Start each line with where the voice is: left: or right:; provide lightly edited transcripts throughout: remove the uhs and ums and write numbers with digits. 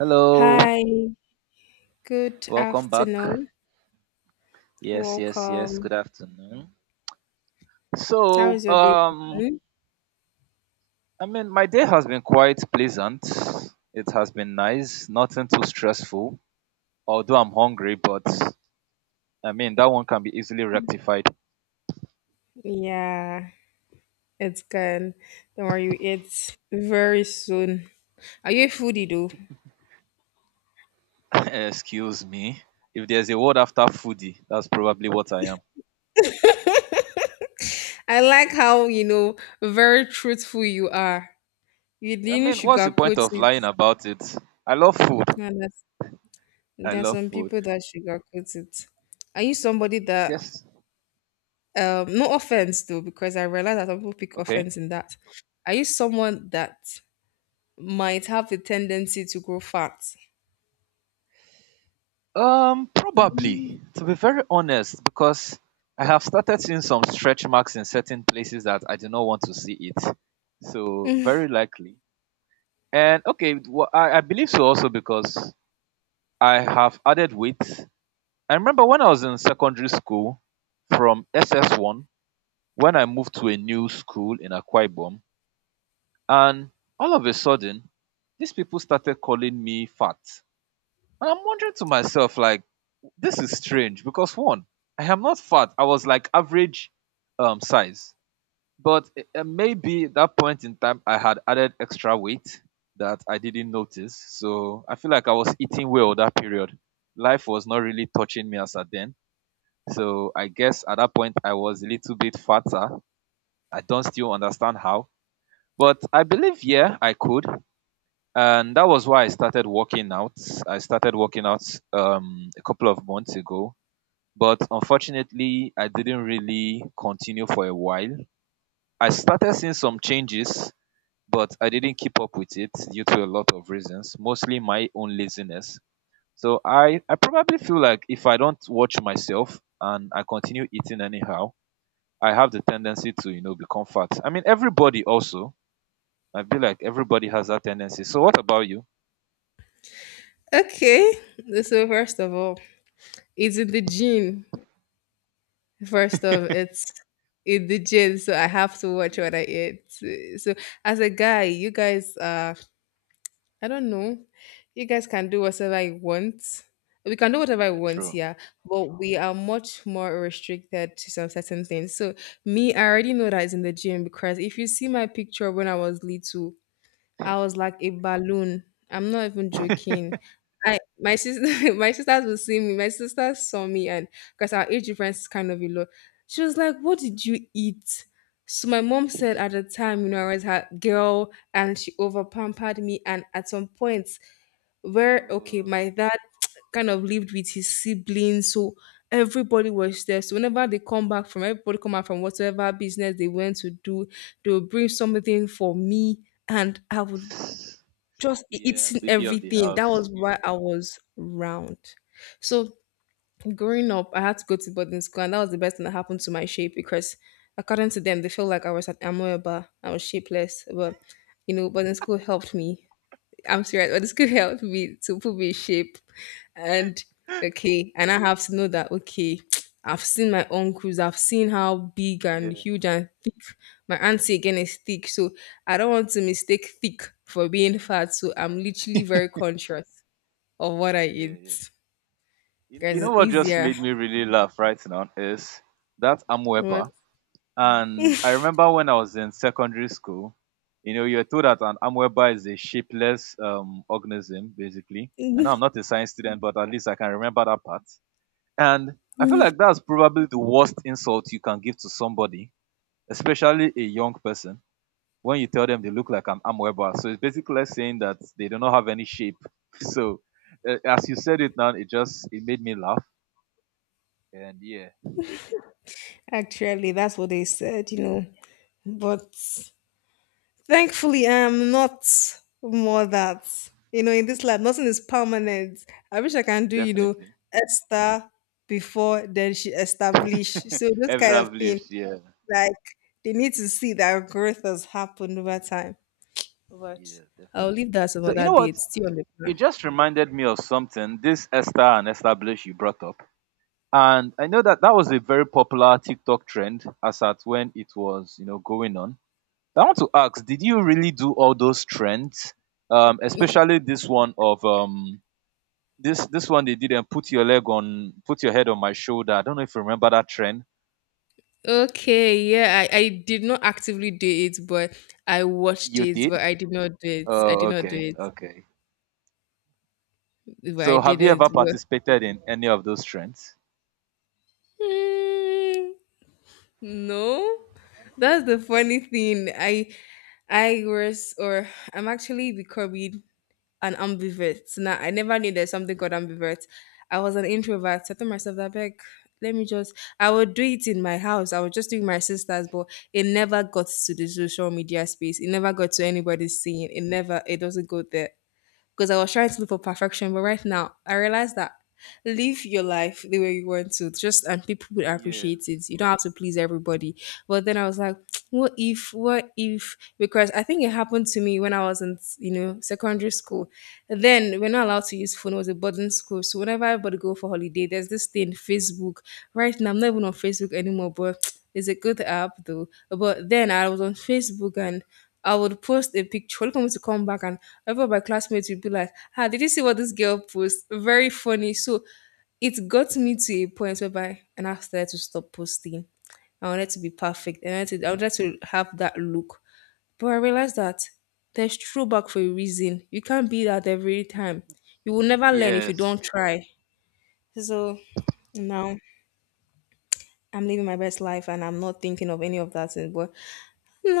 right: Hello,
left: Hi, good
right: welcome back.
left: afternoon.
right: Yes, yes, yes.
left: Welcome.
right: Good afternoon.
left: How
right: So,
left: is your day
right: um,
left: going?
right: I mean, my day has been quite pleasant. It has been nice, nothing too stressful. Although I'm hungry, but I mean that one can be easily rectified.
left: Yeah, it's good. Don't worry, it's very soon. Are you a foodie though?
right: Excuse me. If there's a word after foodie, that's probably what I am.
left: I like how, very truthful you are. You
right: I
left: didn't
right: mean, what's the point
left: sugarcoat
right: of
left: it.
right: lying about it? I love food.
left: Now that's-
right: I
left: There are
right: love
left: some
right: food.
left: people that sugarcoat it. Are you somebody
right: Mm,
left: that,
right: yes.
left: no offense though, because I realize that some people pick
right: Okay.
left: offense in that. Are you someone that might have a tendency to grow fat? Mm.
right: Probably, to be very honest, because I have started seeing some stretch marks in certain places that I do not want to see it. So, very likely. And okay, I believe so also because I have added weight. I remember when I was in secondary school from SS1, when I moved to a new school in Akwa Ibom, and all of a sudden, these people started calling me fat. And I'm wondering to myself, like, this is strange because one, I am not fat. I was like average size. But maybe that point in time I had added extra weight that I didn't notice. So I feel like I was eating well that period. Life was not really touching me as at then. So I guess at that point I was a little bit fatter. I don't still understand how. But I believe yeah, I could. And that was why I started working out. I started working out a couple of months ago, but unfortunately, I didn't really continue for a while. I started seeing some changes, but I didn't keep up with it due to a lot of reasons, mostly my own laziness. So I probably feel like if I don't watch myself and I continue eating anyhow, I have the tendency to, you know, become fat. I mean, everybody also. I feel like everybody has that tendency. So what about you?
left: Okay. So first of all, it's in the gene. First of it's in the gene, so I have to watch
right: Yeah.
left: what I eat. So as a guy, you guys I don't know. You guys can do whatever I want. We can do whatever I
right: Yeah,
left: want,
right: true.
left: yeah. But we are much more restricted to some certain things. So me, I already know that it's in the gym because if you see my picture when I was little, I was like a balloon. I'm not even joking. I my sister my sisters will see me. My sisters saw me and because our age difference is kind of a lot. She was like, what did you eat? So my mom said at the time, you know, I was her girl and she over pampered me, and at some point where okay,
right: Oh.
left: my dad kind of lived with his siblings, so everybody was there. So whenever they come back from everybody come out from whatever business they went to do, they would bring something for me, and I would just
right: Yeah,
left: eating
right: baby of the
left: everything. That
right: house.
left: was why I was round. So growing up, I had to go to boarding school, and that was the best thing that happened to my shape because according to them, they felt like I was an amoeba. I was shapeless, but you know, boarding school helped me. I'm serious, boarding school helped me to put me in shape. And okay, and I have to know that okay, I've seen my uncles, I've seen how big and
right: Yeah.
left: huge and thick my auntie again is thick. So I don't want to mistake thick for being fat. So I'm literally very conscious of what I
right: Yeah,
left: eat.
right: yeah. You
left: Guys,
right: know
left: it's
right: what just
left: easier.
right: made me really laugh right now is that Amweba.
left: But
right: And I remember when I was in secondary school, you know, you're told that an Amweba is a shapeless organism, basically. I know I'm not a science student, but at least I can remember that part. And I feel like that's probably the worst insult you can give to somebody, especially a young person, when you tell them they look like an Amweba. So it's basically like saying that they do not have any shape. So as you said it now, it just it made me laugh. And yeah,
left: actually that's what they said, you know. But thankfully, I am not more that. You know, in this life, nothing is permanent. I wish I can do, you know,
right: definitely.
left: Esther before then she established. So those kind of
right: Evrav,
left: thing,
right: yeah.
left: like they need to see that growth has happened over time. But
right: Yeah,
left: I'll leave
right: definitely.
left: that some
right: So you
left: other
right: know
left: day.
right: what?
left: It's still on the
right: It
left: plan.
right: just reminded me of something. This Esther and Establish you brought up. And I know that that was a very popular TikTok trend as at when it was, you know, going on. I want to ask, did you really do all those trends? Especially this one of this one they did and put your leg on put your head on my shoulder. I don't know if you remember that trend.
left: Okay, yeah, I did not actively do it, but I watched
right: You
left: it,
right: did?
left: but I did not do it. I
right: Oh,
left: did not do
right: okay,
left: it,
right: okay.
left: but I
right: So, have
left: did
right: you ever
left: it. But,
right: participated in any of those trends?
left: hmm. No, that's the funny thing. I was or I'm actually becoming an ambivert. So now I never knew there's something called ambivert. I was an introvert. I told myself that back. Let me just I would do it in my house. I would just doing my sisters, but it never got to the social media space. It never got to
right: Okay.
left: anybody seeing. It doesn't go there. Because I was trying to look for perfection, but right now I realize that live your life the way you want to just, and people would appreciate
right: Yes.
left: it. You don't have to please everybody. But then I was like, what if, because I think it happened to me when I was in, you know, secondary school. Then we're not allowed to use phone, it was a boarding school. So whenever everybody go for holiday, there's this thing Facebook. Right now I'm not even on Facebook anymore, but it's a good app though. But then I was on Facebook, and I would post a picture only for me to come back and every of my classmates would be like, ah, did you see what this girl post? Very funny. So it got me to a point whereby, and I now started to stop posting. I wanted to be perfect. I wanted to have that look. But I realized that there's throwback for a reason. You can't be that every time. You will never learn if you don't
right: Yes.
left: try. So now I'm living my best life, and I'm not thinking of any of that. Thing. But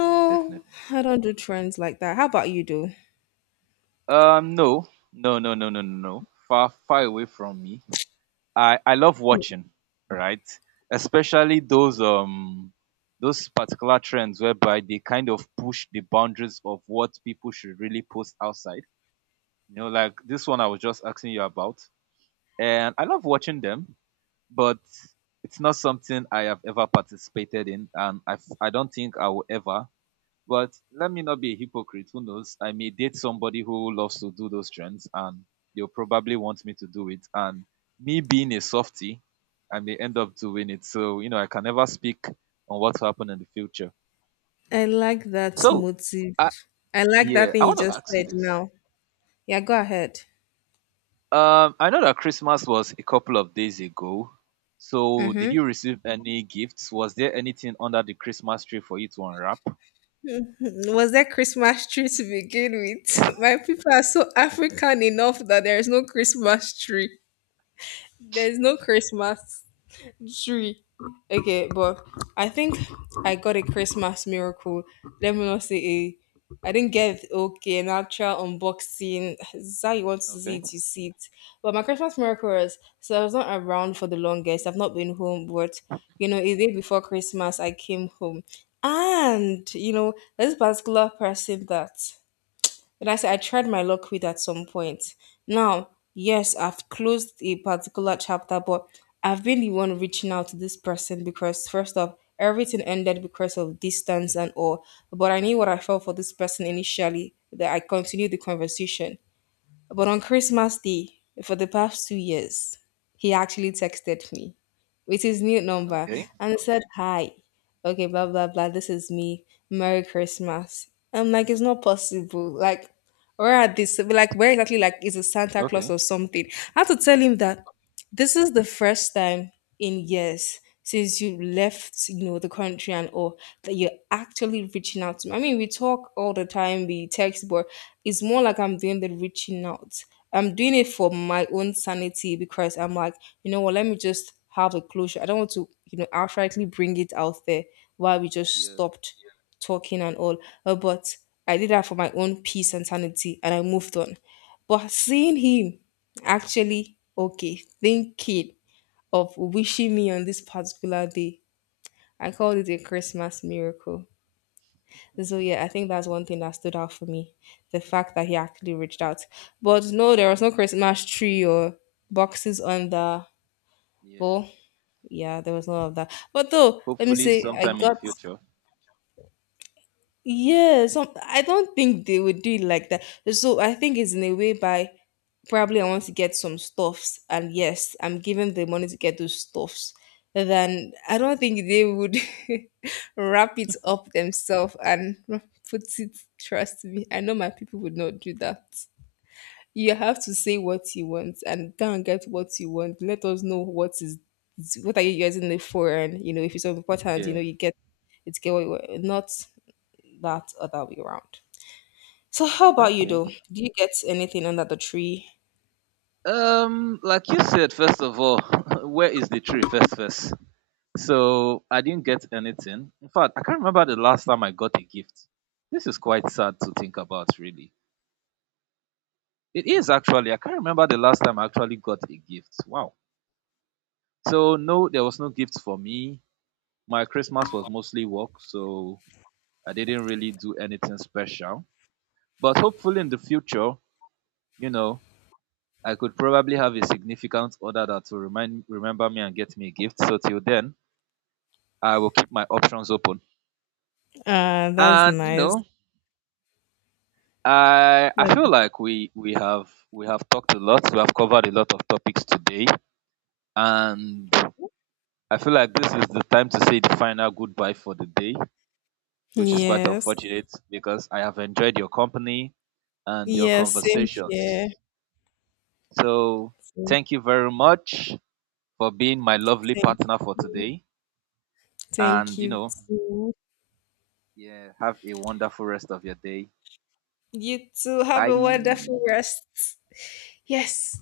right: Yeah, definitely.
left: I don't do trends like that. How about you, do?
right: No, no, no, no, no, no, no. Far, far away from me. I love watching, right? Especially those particular trends whereby they kind of push the boundaries of what people should really post outside. You know, like this one I was just asking you about, and I love watching them, but it's not something I have ever participated in, and I don't think I will ever, but let me not be a hypocrite. Who knows? I may date somebody who loves to do those trends and they'll probably want me to do it. And me being a softie, I may end up doing it. So, you know, I can never speak on what will happen in the future.
left: I like that
right: So,
left: motive.
right: I,
left: I like that
right: yeah, I
left: thing you
right: want to
left: just
right: ask you
left: said
right: this.
left: now. Yeah, go ahead.
right: I know that Christmas was a couple of days ago. So, did
left: Mm-hmm.
right: you receive any gifts? Was there anything under the Christmas tree for you to unwrap?
left: Was there Christmas tree to begin with? My people are so African enough that there is no Christmas tree. There is no Christmas. Three. Okay, but I think I got a Christmas miracle. Let me not say a. I didn't get okay an actual unboxing. It's how you want to see
right: Okay.
left: it, you see it. But my Christmas miracle is so I was not around for the longest. I've not been home, but you know, a day before Christmas, I came home, and you know, there's this particular person that but I said I tried my luck with at some point. Now, yes, I've closed a particular chapter, but I've been the one reaching out to this person because first off, everything ended because of distance and all. But I knew what I felt for this person initially that I continued the conversation. But on Christmas Day, for the past 2 years, he actually texted me with his new number,
right: Okay.
left: and said, hi, okay, blah, blah, blah, this is me. Merry Christmas. I'm like, it's not possible. Like, where are this? Like, where exactly? Like, is a Santa Claus
right: Okay.
left: or something? I had to tell him that this is the first time in years since you left, you know, the country and all, that you're actually reaching out to me. I mean, we talk all the time, we text, but it's more like I'm doing the reaching out. I'm doing it for my own sanity because I'm like, you know what, let me just have a closure. I don't want to, you know, outrightly bring it out there while we just
right: Yeah.
left: stopped talking and all. But I did that for my own peace and sanity, and I moved on. But seeing him actually, okay, thinking of wishing me on this particular day, I called it a Christmas miracle. So yeah, I think that's one thing that stood out for me, the fact that he actually
right: Okay.
left: reached out. But no, there was no Christmas tree or boxes on the
right: Yeah.
left: wall. Yeah, there was none of that. But though, let me
right: Hopefully,
left: say, I
right: sometime in the
left: got
right: future.
left: yeah. Some I don't think they would do it like that. So I think it's in a way by probably I want to get some stuffs, and yes, I'm giving the money to get those stuffs. Then I don't think they would wrap it up themselves and put it. Trust me, I know my people would not do that. You have to say what you want and go and get what you want. Let us know what is what are you using it for, and you know if it's of important, you
right: Yeah.
left: know you get it's get what you want. Not that other way around. So how about you
right: Okay.
left: though? Do you get anything under the tree?
right: Like you said, first of all, where is the tree? First, first. So I didn't get anything. In fact, I can't remember the last time I got a gift. This is quite sad to think about, really. It is actually. I can't remember the last time I actually got a gift. Wow. So no, there was no gift for me. My Christmas was mostly work, so I didn't really do anything special. But hopefully, in the future, you know, I could probably have a significant order that will remind remember me and get me a gift. So till then, I will keep my options open.
left: That's
right: And you
left: nice.
right: know, I feel
left: That's
right: like we have talked a lot. We have covered a lot of topics today, and I feel like this is the time to say the final goodbye for the day, which is quite
left: yes.
right: unfortunate because I have enjoyed your company and your
left: Yes, same
right: conversations.
left: here.
right: So
left: Same,
right: thank you very much for being my lovely
left: thank
right: partner for
left: you.
right: today.
left: Thank
right: And you
left: you
right: know,
left: too.
right: yeah, have a wonderful rest of your day.
left: You too. Have a wonderful
right: Bye.
left: rest. Yes.